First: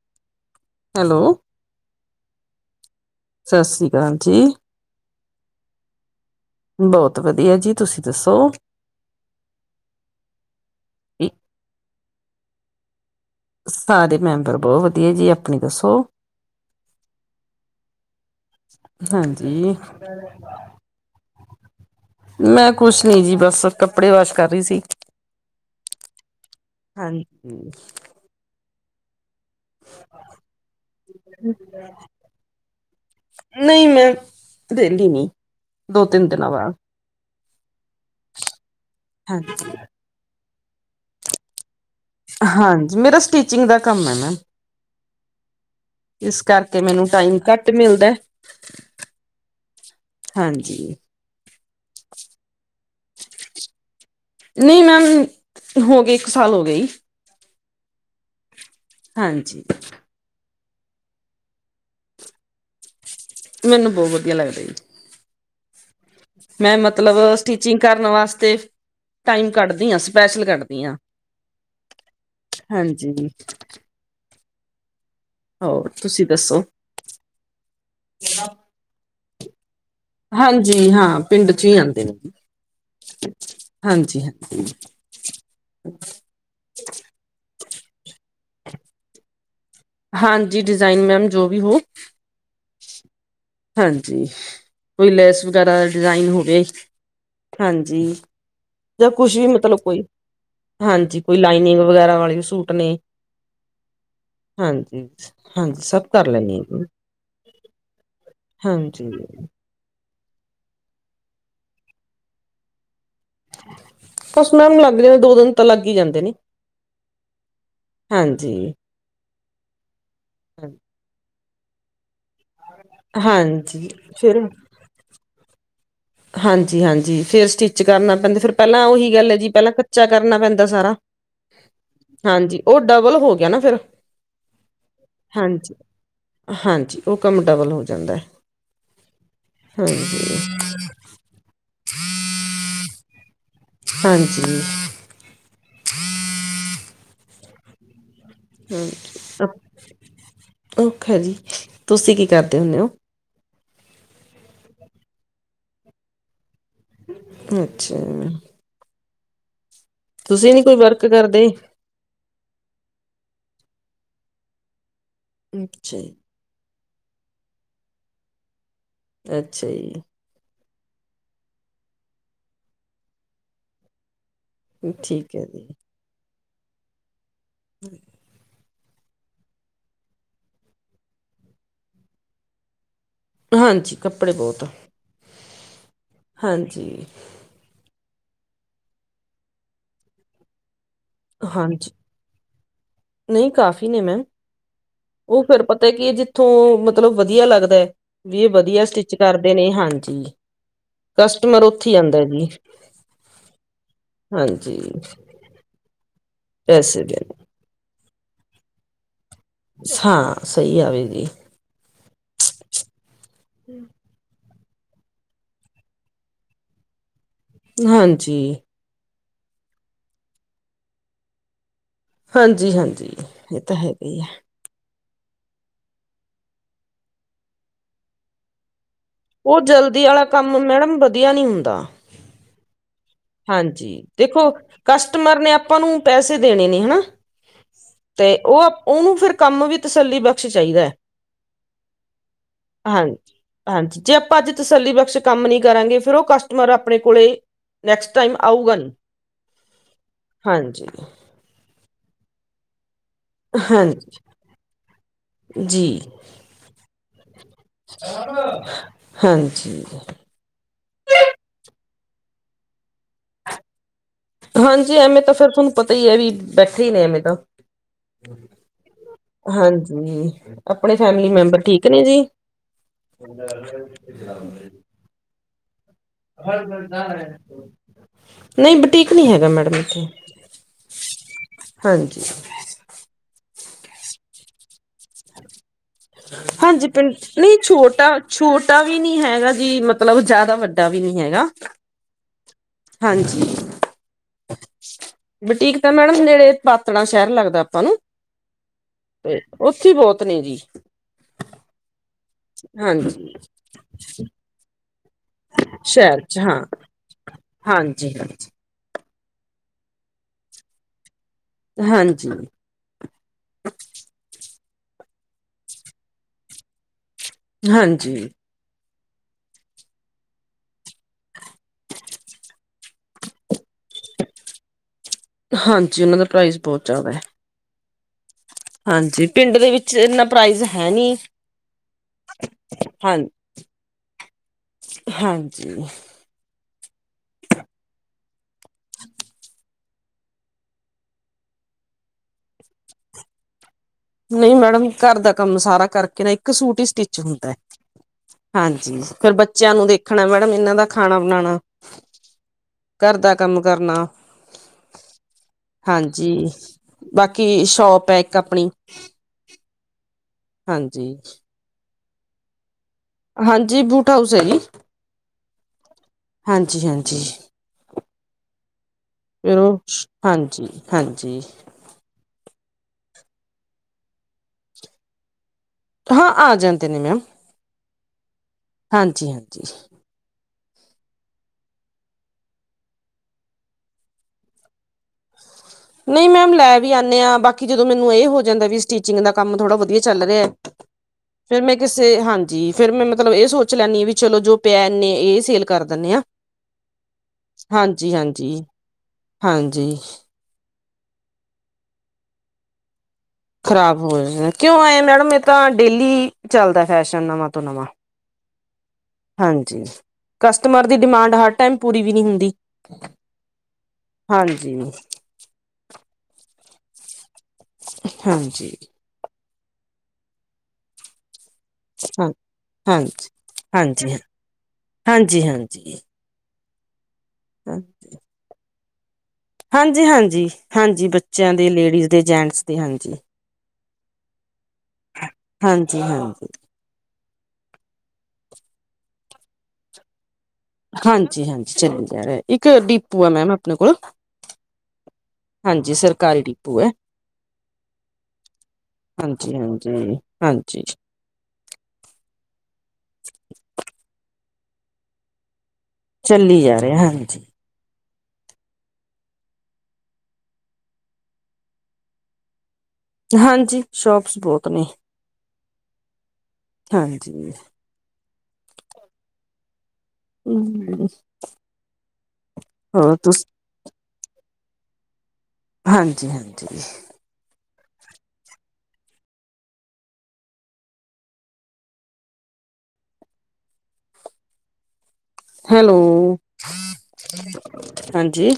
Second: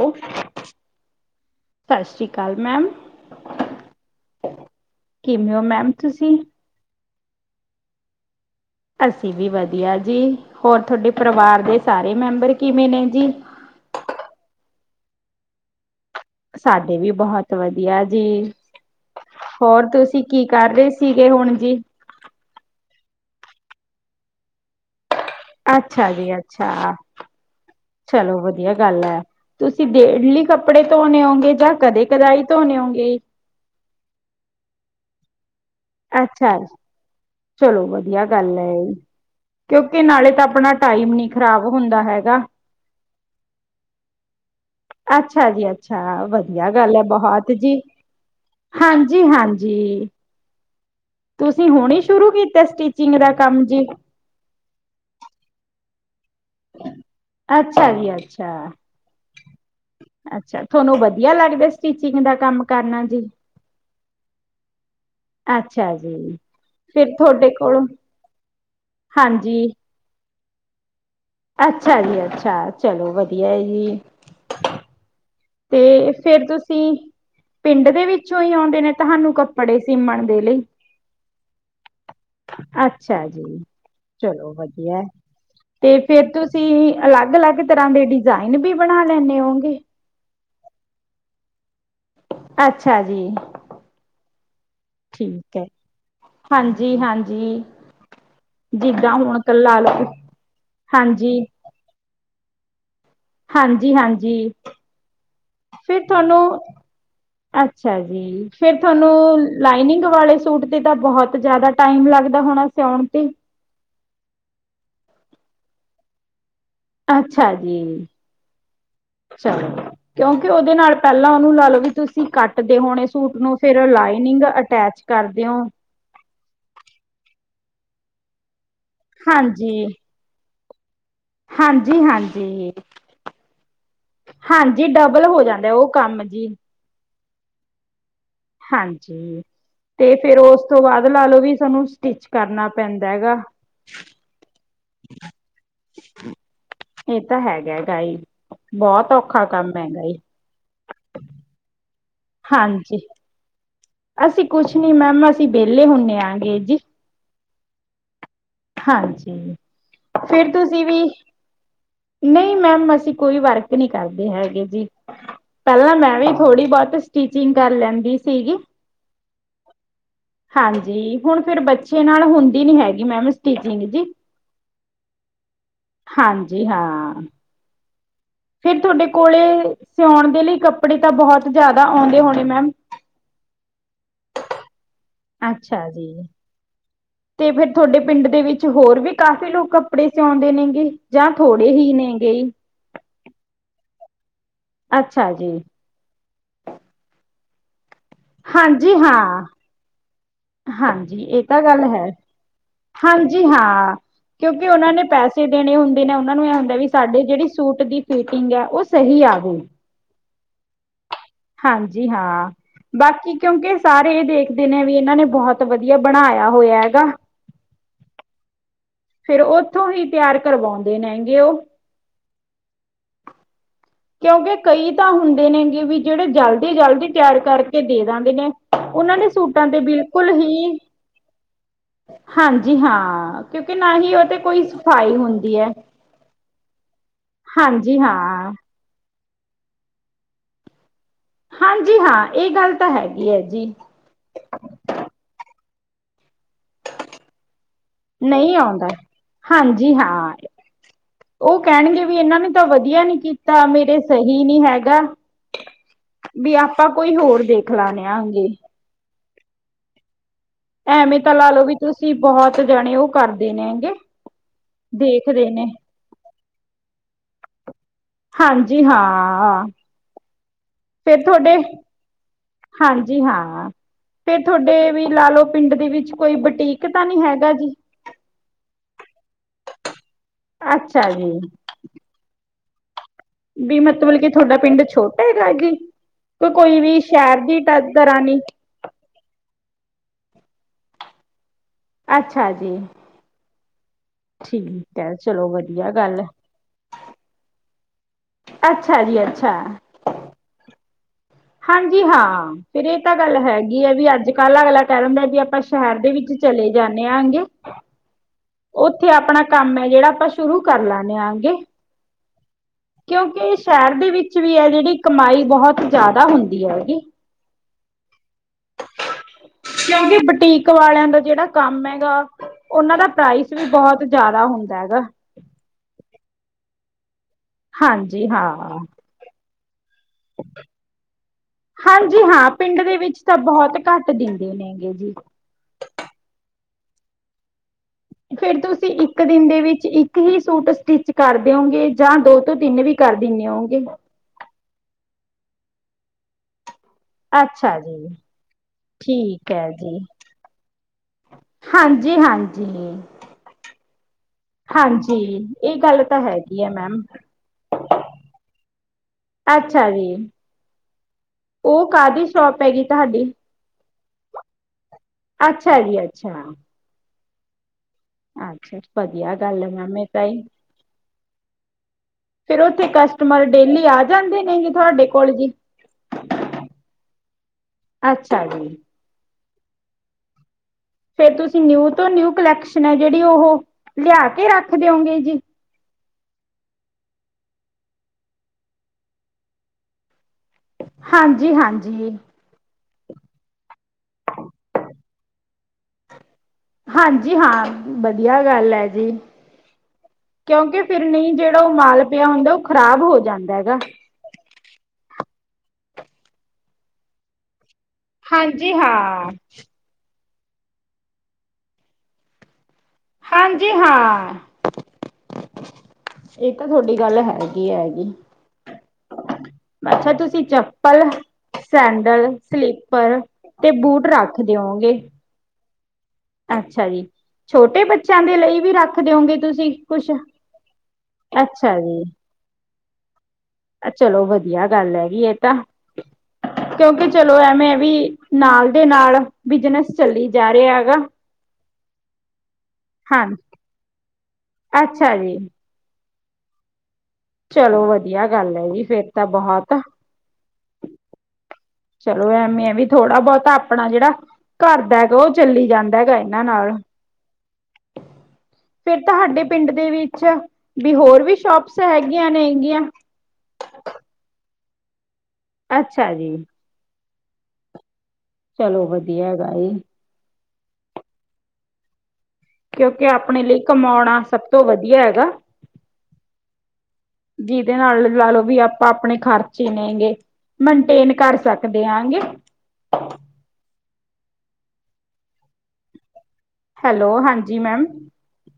ਉਹ ਹੈਲੋ ਸਤਿ ਸ੍ਰੀ ਅਕਾਲ, ਮੈਮ ਸਤਿ ਸ੍ਰੀ ਅਕਾਲ ਜੀ ਕਿਵੇਂ ਹੋ ਮੈਮ, ਤੁਸੀਂ ਬਹੁਤ ਵਧੀਆ ਜੀ, ਤੁਸੀਂ ਦੱਸੋ? ਅਸੀਂ ਵੀ ਵਧੀਆ ਜੀ, ਹੋਰ ਤੁਹਾਡੇ ਪਰਿਵਾਰ ਦੇ ਸਾਰੇ ਮੈਂਬਰ ਕਿਵੇਂ ਨੇ ਜੀ? ਸਾਰੇ ਮੈਂਬਰ ਬਹੁਤ ਵਧੀਆ ਜੀ, ਆਪਣੀ ਦੱਸੋ। ਸਾਡੇ ਵੀ ਬਹੁਤ ਵਧੀਆ ਜੀ। ਹਾਂਜੀ ਹੋਰ ਤੁਸੀਂ ਕੀ ਕਰ ਰਹੇ? ਸੀਗੇ। ਹੁਣ ਜੀ ਮੈਂ ਕੁਛ ਨੀ ਜੀ, ਬੱਸ ਕੱਪੜੇ ਵਾਸ਼ ਕਰ ਰਹੀ ਸੀ। ਅੱਛਾ ਜੀ -ਅੱਛਾ ਹਾਂਜੀ। ਚਲੋ ਵਧੀਆ ਗੱਲ ਹੈ। ਤੁਸੀਂ ਡੇਲੀ ਕੱਪੜੇ ਧੋਣੇ ਹੋਗੇ, ਜਾਂ ਕਦੇ ਕਦਾਈ ਧੋਣੇ ਹੋਗੇ। ਨਹੀਂ -ਨਹੀਂ ਡੇਲੀ ਨੀ, ਦੋ- ਤਿੰਨ, ਦਿਨਾਂ ਅੱਛਾ ਬਾਅਦ। ਚਲੋ ਵਧੀਆ, ਗੱਲ ਹੈ। ਹਾਂਜੀ ਕਿਉਂਕਿ ਨਾਲੇ ਤਾਂ ਆਪਣਾ ਟਾਈਮ ਨੀ ਖ਼ਰਾਬ ਹੁੰਦਾ ਹੈਗਾ ਹਾਂਜੀ, ਮੇਰਾ ਸਟੀਚਿੰਗ ਦਾ ਕੰਮ ਹੈ। ਮੈਮ ਅੱਛਾ ਜੀ- ਅੱਛਾ ਇਸ ਵਧੀਆ ਕਰਕੇ ਗੱਲ ਹੈ। ਮੈਨੂੰ ਟਾਈਮ ਬਹੁਤ ਘੱਟ ਜੀ, ਮਿਲਦਾ ਹਾਂਜੀ- ਹਾਂਜੀ ਹਾਂਜੀ। ਤੁਸੀਂ ਹੁਣ ਸ਼ੁਰੂ ਕੀਤਾ। ਸਟੀਚਿੰਗ ਦਾ ਕੰਮ ਜੀ। ਨਹੀਂ ਮੈਮ, ਹੋ ਗਏ ਇੱਕ ਸਾਲ ਹੋ ਗਏ। ਅੱਛਾ ਜੀ -ਅੱਛਾ ਹਾਂਜੀ। ਅੱਛਾ, ਤੁਹਾਨੂੰ ਵਧੀਆ ਲੱਗਦਾ। ਸਟਿਚਿੰਗ ਦਾ ਕੰਮ ਕਰਨਾ ਜੀ। ਮੈਨੂੰ ਬਹੁਤ ਵਧੀਆ ਲੱਗਦਾ ਜੀ। ਅੱਛਾ ਜੀ। ਮੈਂ ਫਿਰ ਮਤਲਬ ਤੁਹਾਡੇ ਸਟੀਚਿੰਗ ਕੋਲੋਂ ਕਰਨ ਵਾਸਤੇ ਟਾਈਮ ਹਾਂਜੀ ਕੱਢਦੀ ਹਾਂ। ਸਪੈਸ਼ਲ ਕੱਢਦੀ ਹਾਂ। ਅੱਛਾ ਜੀ- ਅੱਛਾ। ਚਲੋ ਹਾਂਜੀ ਵਧੀਆ ਹੈ। ਜੀ ਹੋਰ ਤੇ ਤੁਸੀਂ ਫੇਰ ਦੱਸੋ ਤੁਸੀਂ ਪਿੰਡ ਦੇ ਵਿੱਚੋਂ ਹੀ, ਆਉਂਦੇ ਨੇ, ਤੁਹਾਨੂੰ ਕੱਪੜੇ ਸੀਮਣ ਦੇ ਲਈ ਹਾਂਜੀ, ਹਾਂ। ਪਿੰਡ ਚ, ਹੀ ਆਉਂਦੇ ਨੇ। ਜੀ ਅੱਛਾ ਜੀ, ਚਲੋ ਵਧੀਆ। ਤੇ ਫਿਰ ਤੁਸੀਂ ਤੁਸੀਂ ਅਲੱਗ-ਅਲੱਗ ਤਰ੍ਹਾਂ ਦੇ ਡਿਜ਼ਾਇਨ ਵੀ ਬਣਾ ਲੈਂਦੇ ਹੋਗੇ। ਹਾਂਜੀ, ਡਿਜ਼ਾਇਨ ਮੈਮ ਜੋ ਵੀ ਹੋ। ਅੱਛਾ ਜੀ। ਹਾਂਜੀ, ਕੋਈ ਲੈਸ ਠੀਕ ਹੈ ਵਗੈਰਾ ਡਿਜ਼ਾਇਨ ਹੋਵੇ। ਹਾਂਜੀ ਜਾਂ ਜਿੱਦਾਂ ਕੁਛ ਹੁਣ ਵੀ, ਕੱਲ ਮਤਲਬ ਲਾ ਕੋਈ ਲਓ ਹਾਂਜੀ। ਕੋਈ ਲਾਈਨਿੰਗ ਵਗੈਰਾ ਵਾਲੇ ਸੂਟ ਨੇ। ਹਾਂਜੀ ਹਾਂਜੀ ਹਾਂਜੀ- ਹਾਂਜੀ। ਫਿਰ ਸਭ ਕਰ ਤੁਹਾਨੂੰ ਲੈਣੀ ਆ। ਅੱਛਾ ਜੀ। ਫੇਰ ਹਾਂਜੀ ਤੁਹਾਨੂੰ ਲਾਈਨਿੰਗ ਵਾਲੇ ਸੂਟ ਤੇ ਤਾਂ, ਬਹੁਤ ਜ਼ਿਆਦਾ ਟਾਈਮ ਲੱਗਦਾ ਹੋਣਾ ਸਿਆਉਣ ਤੇ। ਬੱਸ ਮੈਮ ਲੱਗ ਜਾਂ ਦੋ ਦਿਨ ਤਾਂ ਲੱਗ ਹੀ ਜਾਂਦੇ ਨੇ। ਅੱਛਾ ਜੀ ਹਾਂਜੀ -ਅੱਛਾ। ਕਿਉਂਕਿ ਉਹਦੇ ਨਾਲ ਪਹਿਲਾਂ ਉਹਨੂੰ ਲਾ ਲਓ। ਵੀ ਤੁਸੀਂ ਕੱਟਦੇ ਹੋਣੇ ਸੂਟ ਨੂੰ ਫੇਰ, ਹਾਂਜੀ ਲਾਈਨਿੰਗ ਅਟੈਚ ਕਰਦੇ ਓ ਹਾਂਜੀ-ਹਾਂਜੀ ਫੇਰ ਸਟਿੱਚ ਕਰਨਾ ਪੈਂਦਾ ਫਿਰ ਪਹਿਲਾਂ ਉਹੀ ਗੱਲ ਏ ਜੀ ਪਹਿਲਾਂ ਹਾਂਜੀ ਕੱਚਾ ਕਰਨਾ ਪੈਂਦਾ ਸਾਰਾ। ਹਾਂਜੀ ਉਹ ਡਬਲ ਹੋ ਗਿਆ ਨਾ ਫੇਰ। ਹਾਂਜੀ ਡਬਲ ਹੋ ਜਾਂਦਾ ਉਹ ਕੰਮ ਜੀ। ਹਾਂਜੀ ਉਹ ਕੰਮ ਡਬਲ ਹੋ ਜਾਂਦਾ। ਹਾਂਜੀ, ਤੇ ਫਿਰ ਹਾਂਜੀ ਉਸ ਤੋਂ ਬਾਅਦ ਲਾ ਲਓ ਵੀ ਸਾਨੂੰ ਸਟਿਚ ਕਰਨਾ ਪੈਂ ਦਾ ਹੈਗਾ। ਹਾਂਜੀ। ਇਹ ਤਾਂ ਹੈਗਾ ਗਾ ਈ। ਬੌਤ ਔਖਾ ਹਾਂਜੀ ਕੰਮ ਐਗਾ ਈ। ਔਖਾ ਜੀ, ਤੁਸੀਂ ਕੀ ਕਰਦੇ ਹੁੰਨੇ ਓ? ਹਾਂਜੀ ਅਸੀਂ ਕੁਛ ਨੀ ਮੈਮ ਅਸੀਂ ਵੇਲੇ ਹੁੰਨੇ ਆਾਂਗੇ ਜੀ। ਅੱਛਾ। ਹਾਂਜੀ, ਫਿਰ ਨੀ ਕੋਈ ਤੁਸੀਂ ਵੀ ਵਰਕ ਕਰਦੇ ਨਈ ਮੈਮ ਅਸੀਂ ਕੋਈ ਵਰਕ ਨਹੀਂ ਕਰਦੇ ਹੈਗੇ ਜੀ, ਪਹਿਲਾਂ ਅੱਛਾ ਜੀ ਮੈਂ ਵੀ ਥੋੜ੍ਹੀ ਬੋਤ ਸਟੀਚਿੰਗ ਕਰ ਲੈਂਦੀ ਸੀਗੀ। ਅੱਛਾ ਜੀ। ਹਾਂਜੀ, ਹੁਣ ਫਿਰ ਬੱਚੇ ਨਾਲ ਹੁੰਦੀ ਨੀ ਹੈਗੀ ਮੈਮ ਸਟੀਚਿੰਗ ਜੀ। ਠੀਕ ਐ ਜੀ। ਹਾਂਜੀ ਹਾਂ। [inaudible] ਫਿਰ ਤੁਹਾਡੇ ਕੋਲੇ ਸਿਆਉਣ ਦੇ ਲਈ ਕੱਪੜੇ ਤਾਂ ਬਹੁਤ ਜ਼ਿਆਦਾ ਆਉਂਦੇ ਹੋਣੇ ਮੈਮ? ਹਾਂਜੀ, ਕੱਪੜੇ ਬੋਤ, ਅੱਛਾ ਜੀ ਹਾਂਜੀ। ਤੇ ਫਿਰ ਥੋਡੇ ਪਿਂਡ ਦੇ ਵਿੱਚ ਹੋਰ ਵੀ ਕਾਫੀ ਲੋਕ ਕੱਪੜੇ ਸਿਆਉਂਦੇ ਨੇਗੇ ਜਾਂ ਥੋੜੇ ਹੀ ਨੇ? ਗੇਈ। ਨਈ ਕਾਫ਼ੀ ਨੇ ਮੈਮ, ਅੱਛਾ ਉਹ ਜੀ, ਫੇਰ ਪਤਾ ਕੀ ਜਿੱਥੋਂ ਮਤਲਬ ਵਧੀਆ ਲੱਗਦਾ ਵੀ ਇਹ ਵਧੀਆ ਹਾਂਜੀ ਸਟਿੱਚ ਹਾਂ, ਕਰਦੇ ਨੇ ਹਾਂਜੀ। ਹਾਂਜੀ ਇਹ ਤਾਂ ਕਸਟਮਰ ਗੱਲ ਉੱਥੇ ਹੈ, ਆਉਂਦਾ ਜੀ ਹਾਂਜੀ ਹਾਂ, ਕਿਉਂਕਿ ਹਾਂਜੀ ਉਹਨਾਂ ਨੇ ਪੈ ਪੈਸੇ ਦੇਨੇ ਹੁੰਦੇ ਨੇ ਉਹਨਾਂ ਨੂੰ ਐਹ ਹੁੰਦਾ ਵੀ ਪੈਸੇ ਦੇ ਸਾਡੇ ਜਿਹੜੀ ਸੂਟ ਦੀ ਫਿਟਿੰਗ ਐ ਉਹ ਸਹੀ ਆ ਗਈ। ਹਾਂ, ਸਹੀ ਆਵੇ ਜੀ। ਹਾਂਜੀ ਹਾਂ, ਬਾਕੀ ਕਿਉਂਕਿ ਸਾਰੇ ਇਹ ਦੇਖਦੇ ਨੇ ਵੀ ਇਹਨਾਂ ਨੇ ਬਹੁਤ ਵਧੀਆ ਬਣਾਇਆ ਹੋਇਆ ਗਾ। ਹਾਂਜੀ। ਫੇਰ ਉਥੋਂ ਹੀ ਤਿਆਰ ਕਰਵਾਉਂਦੇ ਨੈਂਗੇ ਉਹ। ਹਾਂਜੀ-ਹਾਂਜੀ ਇਹ ਤਾਂ ਹੈ। ਹੀ ਕਿਉਂਕਿ ਕਈ ਤਾਂ ਹੁੰਦੇ ਨੇਗੇ ਵੀ ਜਿਹੜੇ ਜਲਦੀ-ਜਲਦੀ ਤਿਆਰ ਕਰਕੇ ਦੇ ਜਾਂਦੇ ਨੇ, ਉਹਨਾਂ ਨੇ ਉਹ ਜਲਦੀ ਆਲਾ ਕੰਮ ਮੈਡਮ ਵਧੀਆ ਨੀ ਹੁੰਦਾ। ਹਾਂਜੀ ਹਾਂ। ਕਿਉਕਿ ਨਾ ਹਾਂਜੀ ਹੀ ਉਹ ਤੇ ਦੇਖੋ ਕੋਈ ਸਫਾ਼ਈ ਕਸਟਮਰ ਨੇ ਹੁੰਦੀ ਐ। ਆਪਾਂ ਨੂੰ ਪੈਸੇ ਦੇਣੇ ਨੇ ਹਨਾ ਹਾਂਜੀ ਤੇ ਹਾਂ। ਉਹ ਉਹਨੂੰ ਫਿਰ ਕੰਮ ਵੀ ਤਸੱਲੀ ਬਖਸ਼ ਚਾਹੀਦਾ। ਹਾਂਜੀ ਹਾਂ ਇਹ ਗੱਲ ਤਾਂ ਹਾਂਜੀ ਹੈਗੀ ਐ ਜੀ। ਹਾਂਜੀ ਜੇ ਆਪਾਂ ਅੱਜ ਤਸੱਲੀ ਬਖਸ਼ ਕੰਮ ਨੀ ਕਰਾਂਗੇ ਫਿਰ ਉਹ ਕਸਟਮਰ ਆਪਣੇ ਕੋਲੇ ਨੈਕਸਟ ਟਾਈਮ ਨਈ ਆਊਗਾ ਆਉਂਦਾ, ਨੀ ਹਾਂਜੀ ਹਾਂ। ਹਾਂਜੀ ਉਹ ਕਹਿਣਗੇ ਵੀ ਇਨਾਂ ਨੇ ਤਾਂ ਵਧੀਆ ਨੀ ਕੀ ਤਾਂ ਮੇਰੇ ਹਾਂਜੀ ਸਹੀ ਨੀ ਹੈਗਾ, ਜੀ ਵੀ ਆਪਾਂ ਕੋਈ ਹੋਰ ਵੇਖ ਹਾਂਜੀ। ਐਵੇਂ ਤਾਂ ਲਾ ਲੋਓ ਵੀ ਤੁਸੀਂ ਬਹੁਤ ਜਾਣੇ ਓਹ ਕਰਦੇ ਨੇਗੇ। ਹਾਂਜੀ ਐਵੇਂ ਤਾਂ ਫੇਰ ਤੁਹਾਨੂੰ ਪਤਾ ਈ ਐ ਵੀ ਬੈਠੇ ਈ ਨੇ ਐਂਵੇ ਤਾਂ। ਹਾਂਜੀ ਹਾਂ। ਹਾਂਜੀ, ਆਪਣੇ ਫੇਰ ਫੈਮਲੀ ਤੁਹਾਡੇ ਮੈਂਬਰ ਠੀਕ ਨੇ ਜੀ। ਹਾਂਜੀ ਹਾਂ, ਤੇ ਤੁਹਾਡੇ ਵੀ ਲਾ ਲਓ ਪਿੰਡ ਦੇ ਵਿੱਚ ਕੋਈ ਬਟੀਕ ਤਾ ਨੀ ਹੈਗਾ ਜੀ? ਨਈ ਬਟੀਕ ਨੀ ਹੈਗਾ ਮੈਡਮ ਇੱਥੇ। ਅੱਛਾ ਜੀ। ਹਾਂਜੀ। ਵੀ ਮਤਬਲ ਕਿ ਤੁਹਾਡਾ ਪਿੰਡ ਛੋਟਾ ਹੈਗਾ ਕੀ। ਹਾਂਜੀ ਪਿੰਡ ਨਈ ਛੋਟਾ ਤਰ੍ਹਾਂ ਨੀ ਛੋਟ ਤਾ ਵੀ ਨੀ ਹੈਗਾ ਜੀ ਮਤਲਬ ਜ਼ਿਆਦਾ ਵੱਡਾ ਵੀ ਨੀ ਹੈਗਾ। ਅੱਛਾ ਜੀ। ਹਾਂਜੀ, ਠੀਕ ਹੈ ਚਲੋ ਬਟੀਕ ਵਧੀਆ ਤਾਂ ਮੈਡਮ ਗੱਲ ਨੇੜੇ ਪਾਤੜਾਂ ਸੈ਼ਹਰ ਲੱਗਦਾ ਆਪਾਂ ਨੂੰ, ਅੱਛਾ ਜੀ ਅੱਛਾ ਓਥੇ੍ ਈ ਬਹੁਤ ਨੇ ਜੀ ਹਾਂਜੀ ਹਾਂ, ਫਿਰ ਏਹ ਤਾਂ ਹਾਂਜੀ ਗੱਲ ਹੈਗੀ ਐ, ਵੀ ਅੱਜ-ਕੱਲ ਅਗਲਾ ਕੈਹ ਦਿੰਦਾ ਵੀ ਆਪਾਂ ਸੈ਼ਹਰ ਦੇ ਸ਼ਹਿਰ ਵਿੱਚ ਚ ਹਾਂ ਚਲੇ ਜਾਂਣੇ ਆਂਗੇ ਹਾਂਜੀ ਹਾਂਜੀ ਓਥੇ ਆਪਣਾ ਕੰਮ ਹੈ, ਜੇਹੜਾ ਆਪਾਂ ਸ਼ੁਰੂ ਕਰ ਲੈਣੇ ਆਗੇ ਹਾਂਜੀ। ਕਿਉਂਕਿ ਸੈ਼ਹਰ ਦੇ ਵਿੱਚ ਵੀ ਐ ਜੇਹੜੀ ਕਮਾਈ ਬਹੁਤ ਜ਼ਿਆਦਾ ਹੁੰਦੀ ਹੈਗੀ। ਹਾਂਜੀ। ਕਿਉਂਕਿ ਬਟੀਕ ਵਾਲੇਆਂ ਦਾ ਜੇਹੜਾ ਕੰਮ ਐਗਾ ਓੱਨਾਂ ਦਾ ਪ੍ਰਾਈਸ ਵੀ ਬਹੁਤ ਜੇਆਦਾ ਹੁੰਦਾ ਹੈਗਾ ਹਾਂਜੀ ਉੱਨਾਂ ਦਾ ਪ੍ਰਾਈਜ਼ ਬਹੁਤ ਜੇਆਦਾ ਹੈ। ਹਾਂਜੀ ਹਾਂ। ਹਾਂਜੀ, ਪਿੰਡ ਦੇ ਵਿੱਚ ਇੱਨਾ ਪ੍ਰਾਈਜ਼ ਹੈ ਨੀ। ਹਾਂਜੀ ਹਾਂ, ਪਿੰਡ ਦੇ ਹਾਂ ਵਿੱਚ ਤਾਂ ਬਹੁਤ ਘੱਟ ਦਿੰਦੇ ਨੇ ਗੇ ਜੀ। ਹਾਂਜੀ। ਫੇਰ ਤੁਸੀਂ ਇੱਕ ਦਿਨ ਦੇ ਵਿੱਚ ਇੱਕ ਹੀ ਸੂਟ ਸਟਿਚ ਕਰਦੇ ਓਂਗੇ, ਜਾਂ ਦੋ ਤੋਂ ਤਿੰਨ ਵੀ। ਕਰ ਦਿੰਨੇ ਓਂਗੇ। ਨਹੀਂ ਮੈਡਮ, ਘਰ ਦਾ ਕੰਮ ਸਾਰਾ ਕਰਕੇ ਨਾ ਇੱਕ ਸੂਟ ਹੀ ਸਟਿਚ ਹੁੰਦਾ ਹੈ ਅੱਛਾ ਜੀ। ਹਾਂਜੀ, ਫੇਰ ਠੀਕ ਹੈ ਬੱਚੇਆਂ ਨੂੰ ਜੀ ਦੇਖਣੈ ਮੈਡਮ, ਇਹਨਾਂ ਦਾ ਖਾਣਾ ਬਣਾਣਾ, ਹਾਂਜੀ ਹਾਂਜੀ ਘਰ ਦਾ ਕੰਮ ਕਰਨਾ ਹਾਂਜੀ, ਏਹ ਗੱਲ ਤਾਂ ਹੈਗੀ ਐ ਮੈਮ ਕੀ ਸ਼ੋਪ ਐ ਇੱਕ ਆਪਣੀ। ਅੱਛਾ ਜੀ। ਹਾਂਜੀ। ਓਹ ਕਾਹਦੀ ਸ਼ੋਪ ਹੈਗੀ ਤੁਹਾਡੀ। ਹਾਂਜੀ ਬੂਟ ਹਾਊਸ ਹੈ ਜੀ। ਅੱਛਾ ਜੀ ਅੱਛਾ। ਹਾਂਜੀ-ਹਾਂਜੀ। ਅੱਛਾ ਵਧੀਆ ਫਿਰ ਗੱਲ ਐ ਉਹ ਮੈਮ ਏ ਤਾਂ ਏ। ਹਾਂਜੀ ਹਾਂਜੀ ਫੇਰ ਓੱਥੇ ਕਸਟਮਰ ਡੇਲੀ ਆ ਜਾਂਦੇ ਨੇ ਜੀ, ਤੁਹਾਡੇ ਕੋਲ ਜੀ ਹਾਂ ਆ ਜਾਂਦੇ ਨੇ ਮੈਮ ਅੱਛਾ ਜੀ। ਹਾਂਜੀ- ਹਾਂਜੀ। ਫੇਰ ਤੁਸੀਂ ਨਿਊ ਤੋਂ ਨਿਊ ਕਲੈਕਸ਼ਨ ਹੈ ਜੇੜੀ ਉਹੋ ਲਿਆ ਕੇ ਰੱਖ ਦਿਓਗੇ ਜੀ। ਨਈ ਮੈਮ ਲੈ ਵੀ ਆਨੇ ਆਂ, ਬਾਕੀ ਜਦੋਂ ਮੈਨੂੰ ਏਹ ਹੋ ਜਾਂਦਾ ਵੀ ਸਟੀਚਿੰਗ ਦਾ ਕੰਮ ਥੋੜਾ ਵਧੀਆ ਚੱਲ ਰਿਹਾ ਹਾਂ। ਫੇਰ ਮੈਂ ਕਿਸੇ ਹਾਂਜੀ, ਫੇਰ ਮੈਂ ਮਤਲਬ ਏ ਸੋਚ ਲੈਂਨੀ ਆਂ, ਵੀ ਚਲੋ ਜੋ ਪਿਆ ਇਨੇ ਏ ਸੇਲ ਕਰ ਦਿੰਨੇ ਆਂ। ਹਾਂਜੀ ਹਾਂ ਵਧੀਆ ਗੱਲ ਏ ਜੀ। ਹਾਂਜੀ ਕਿਉਂਕਿ ਫੇਰ ਨਈ ਜੇੜਾ ਉ ਮਾਲ ਪਿਆ ਹੁੰਦੈ ਉ ਖ਼ਰਾਬ ਹੋ ਜਾਂ ਖ਼ਰਾਬ ਹੋ ਜਾਂ, ਕਿਉਂ ਆਏ ਮੈੜਮ ਏ ਤਾਂ ਡੇਲੀ ਚੱਲਦਾ ਫੈਸ਼ਨ ਨਵਾਂ ਤੋਂ ਨਵਾਂ। ਹਾਂਜੀ ਹਾਂ। ਹਾਂਜੀ ਕਸਟਮਰ ਦੀ ਡਿਮਾਂਡ ਹਰ ਟੈਮ ਪੂਰੀ ਵੀ ਨੀ ਹੁੰਦੀ। ਹਾਂਜੀ ਹਾਂ, ਹਾਂਜੀ ਏ ਤਾਂ ਤੁਆਡੀ ਗੱਲ ਹੈ। ਕੀ ਹੈਗੀ। ਹਾਂਜੀ। ਅੱਛਾ ਤੁਸੀਂ ਚੱਪਲ ਸੈਂਡਲ, ਹਾਂ ਸਲੀਪਰ ਹਾਂਜੀ ਤੇ ਬੂਟ ਰੱਖ ਦਿਓਂਗੇ ਜੀ ਹਾਂਜੀ। ਅੱਛਾ ਜੀ‌। ਛੋਟੇ ਬੱਚਿਆਂ ਦੇ ਲਈ ਵੀ ਰੱਖ ਦਿਓਂਗੇ ਤੁਸੀਂ? ਹਾਂਜੀ- ਕੁਛ ਹਾਂਜੀ-ਹਾਂਜੀ। ਬੱਚਿਆਂ ਦੇ, ਅੱਛਾ ਜੀ। ਲੇਡੀਜ਼ ਦੇ, ਜੈਂਟਸ ਦੇ ਹਾਂਜੀ। ਚਲੋ ਵਧੀਆ ਗੱਲ ਹੈਗੀ ਏ ਤਾਂ। ਹਾਂਜੀ ਹਾਂਜੀ ਕਿਉਂਕਿ ਚਲੋ ਐਵੇਂ ਵੀ ਨਾਲ ਦੇ ਨਾਲ ਬਿਜਨਸ ਚੱਲੀ ਜਾ ਰਿਆ ਹਾਂਜੀ-ਹਾਂਜੀ ਚੱਲੀ ਜਾ ਰਿਆ, ਇੱਕ ਡੀਪੂ ਹਾਂ ਏ ਮੈਮ ਅਪਨੇ ਕੋਲ। ਅੱਛਾ ਜੀ। ਹਾਂਜੀ ਸਰਕਾਰੀ ਡੀਪੂ ਏ। ਚਲੋ ਵਧੀਆ ਗੱਲ ਐ ਜੀ ਫੇਰ ਤਾਂ ਹਾਂਜੀ ਬਹੁਤ। ਹਾਂਜੀ [unintelligible] ਚਲੋ ਐਵੇਂ ਐ ਵੀ ਥੋੜਾ ਬਹੁਤਾ ਆਪਣਾ ਜੇੜਾ ਘਰ ਬੈ ਉ ਚੱਲੀ ਜਾਂਦਾ ਹੈਗਾ ਏਨਾਂ ਚੱਲੀ ਨਾਲ। ਜਾ ਰਿਹਾ ਹਾਂਜੀ ਫੇਰ ਤੁਹਾਡੇ ਪਿੰਡ ਦੇ ਵਿੱਚ ਬੀ ਹੋਰ ਵੀ ਸ਼ੋਪਸ ਹੈਗੀਆਂ ਨੇ ਹੈਗੀਆਂ। ਹਾਂਜੀ ਸ਼ੋਪਸ ਬੋਤ ਨੇ। ਅੱਛਾ ਜੀ। ਹਾਂਜੀ। ਚਲੋ ਵਧੀਆ ਹੈਗਾ ਏ। ਹੂੰ। ਕਿਉਂਕਿ ਆਪਣੇ ਲਈ ਕਮਾਉਣਾ ਸਭ ਤੋਂ ਵਧੀਆ ਹੈਗਾ। ਹਾਂਜੀ-ਹਾਂਜੀ। ਜਿਦੇ ਨਾਲ ਲਾ ਲੋ ਵੀ ਆਪਾਂ ਆਪਣੇ ਖਰਚ ਈ ਨੇਗੇ। ਮਨਟੇਨ ਕਰ ਸਕਦੇ ਆਂਗੇ। ਹੈਲੋ। ਹੈਲੋ ਹਾਂਜੀ ਮੈਮ। ਹਾਂਜੀ?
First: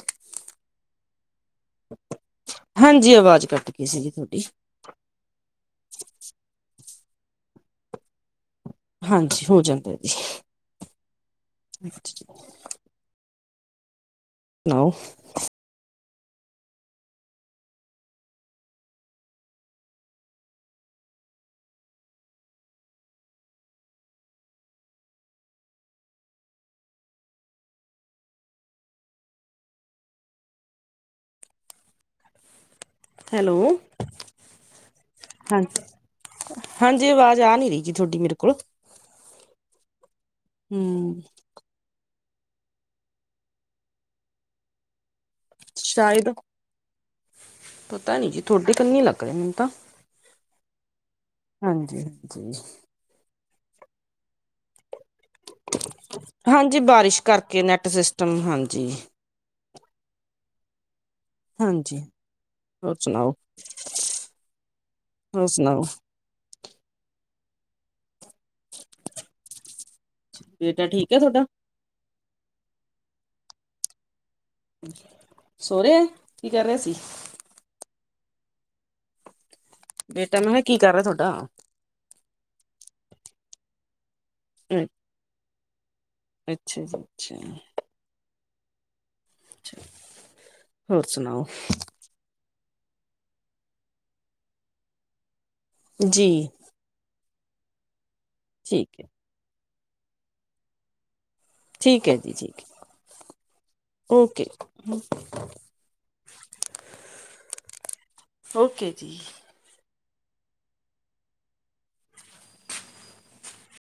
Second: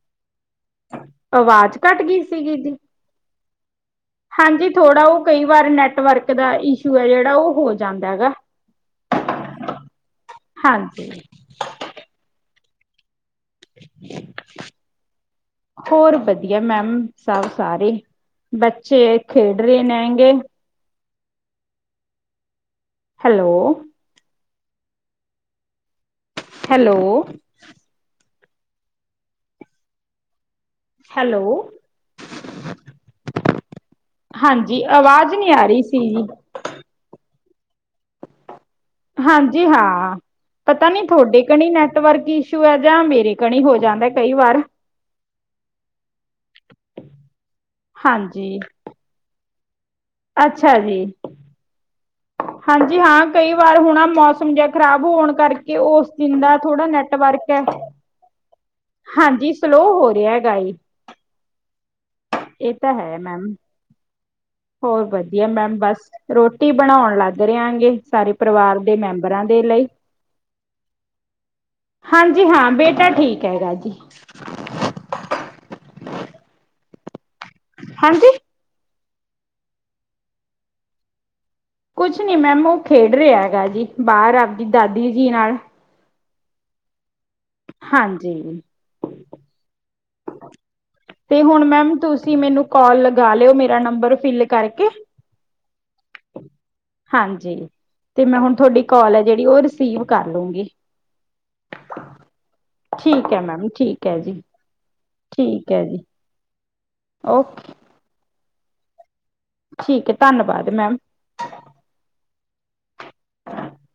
ਆਵਾਜ਼ ਘੱਟ ਗੀ ਸੀਗੀ ਜੀ। ਜੀ ਆਵਾਜ਼ ਕੱਟ ਕੇ ਸੀਗੀ। ਤੁਹਾਡੀ ਹਾਂਜੀ ਥੋੜਾ ਉ ਕਈ ਵਾਰ ਨੈਟਵਰਕ ਦਾ ਇਸ਼ੂ ਏ ਜੇੜਾ ਉ ਹੋ ਜਾਂਦਾ ਹੈਗਾ। ਹਾਂਜੀ ਹੋ ਜਾਂਦੈ ਜੀ। ਹਾਂਜੀ [inaudible] [unintelligible] ਹੋਰ ਵਧੀਆ ਮੈਮ ਸਭ ਸਾਰੇ। ਬੱਚੇ ਖੇਡਰੇ ਨੇਗੇ ਹੈਲੋ ਹੈਲੋ ਹੈਲੋ ਹੈਲੋ ਹਾਂਜੀ ਆਵਾਜ਼ ਨੀ ਹਾਂ ਆ ਰਹੀ ਸੀ ਜੀ। ਹਾਂਜੀ ਆਵਾਜ਼ ਆ ਨੀ ਰਹੀ ਜੀ ਤੁਹਾਡੀ ਮੇਰੇ ਕੋਲ। ਹਾਂਜੀ ਹਾਂ ਪਤਾ ਨੀ ਹੂੰ ਤੁਹਾਡੇ ਪਤਾ ਨੀ ਨੈਟਵਰਕ ਇਸ਼ੂ ਆ ਜਾਂ ਮੇਰੇ ਕਣੀ ਹੋ ਜਾਂਦਾ ਕਈ ਵਾਰ। ਸ਼ਾਇਦ। ਪਤਾ ਨੀ ਜੀ ਹਾਂਜੀ ਤੁਹਾਡੇ ਕੰਨੀ ਲੱਗ ਰਿਆ ਮੈਨੂੰ ਤਾਂ। ਅੱਛਾ ਜੀ। ਹਾਂਜੀ ਹਾਂਜੀ। ਜੀ ਹਾਂ ਕਈ ਵਾਰ ਹੁਣਾ ਮੌਸਮ ਜਿਆ ਖ਼ਰਾਬ ਹੋਣ ਕਰਕੇ ਕੇ ਉਸ ਦਿਨ ਦਾ ਹਾਂਜੀ ਥੋੜਾ ਬਾਰਿਸ਼ ਨੈਟਵਰਕ, ਕਰਕੇ ਨੈਟ ਸਿਸਟਮ ਹਾਂਜੀ ਹਾਂਜੀ। ਸਲੋਅ ਹੋ ਰਿਹਾ ਹੈਗਾ ਏ। ਹਾਂਜੀ ਇਹ ਤਾਂ ਹੋਰ ਹੈ ਸੁਣਾਓ ਮੈਮ, ਹੋਰ ਵਧੀਆ ਮੈਮ ਬਸ। ਰੋਟੀ ਬਣਾਉਣ ਲੱਗ ਰਿਹਾ ਗੇ ਸਾਰੇ ਪਰਿਵਾਰ ਦੇ ਮੈਂਬਰਾਂ ਦੇ ਲਈ। ਬੇਟਾ ਠੀਕ ਹੈ ਤੁਹਾਡਾ? ਹਾਂਜੀ ਹਾਂ ਬੇਟਾ ਠੀਕ ਹੈਗਾ ਜੀ। ਸੋ ਰਿਆ ਕੀ ਕਰ ਰਿਹਾ ਸੀ। ਹਾਂਜੀ? ਬੇਟਾ ਮੈਂ ਕਿਆ ਕੀ ਕਰ ਰਿਹਾ ਤੁਹਾਡਾ? ਕੁਛ ਨੀ ਮੈਮ ਉਹ ਖੇਡ ਰਿਹਾ ਹੈਗਾ ਜੀ, ਬਾਹਰ ਆਪਦੀ ਦਾਦੀ ਜੀ ਨਾਲ। ਅੱਛਾ ਜੀ ਅੱਛਾ। ਹਾਂਜੀ। ਅੱਛਾ। ਹੋਰ ਤੇ ਸੁਣਾਓ ਹੁਣ ਮੈਮ ਤੁਸੀਂ ਮੈਨੂੰ ਕੋਲ ਲਗਾ ਲਿਓ, ਮੇਰਾ ਨੰਬਰ ਫਿਲ ਕਰਕੇ। ਜੀ। ਹਾਂਜੀ ਤੇ ਮੈਂ ਹੁਣ ਤੁਹਾਡੀ ਠੀਕ ਹੈ ਕੋਲ ਆ ਜਿਹੜੀ ਉਹ ਰਿਸੀਵ ਕਰ ਲੂਗੀ। ਠੀਕ ਹੈ ਜੀ, ਠੀਕ ਹੈ। ਠੀਕ ਹੈ ਮੈਮ, ਠੀਕ ਹੈ ਜੀ, ਓਕੇ ਠੀਕ ਹੈ ਜੀ। ਓਕੇ। ਓਕੇ ਜੀ। ਠੀਕ ਹੈ ਧੰਨਵਾਦ ਮੈਮ। [inaudible]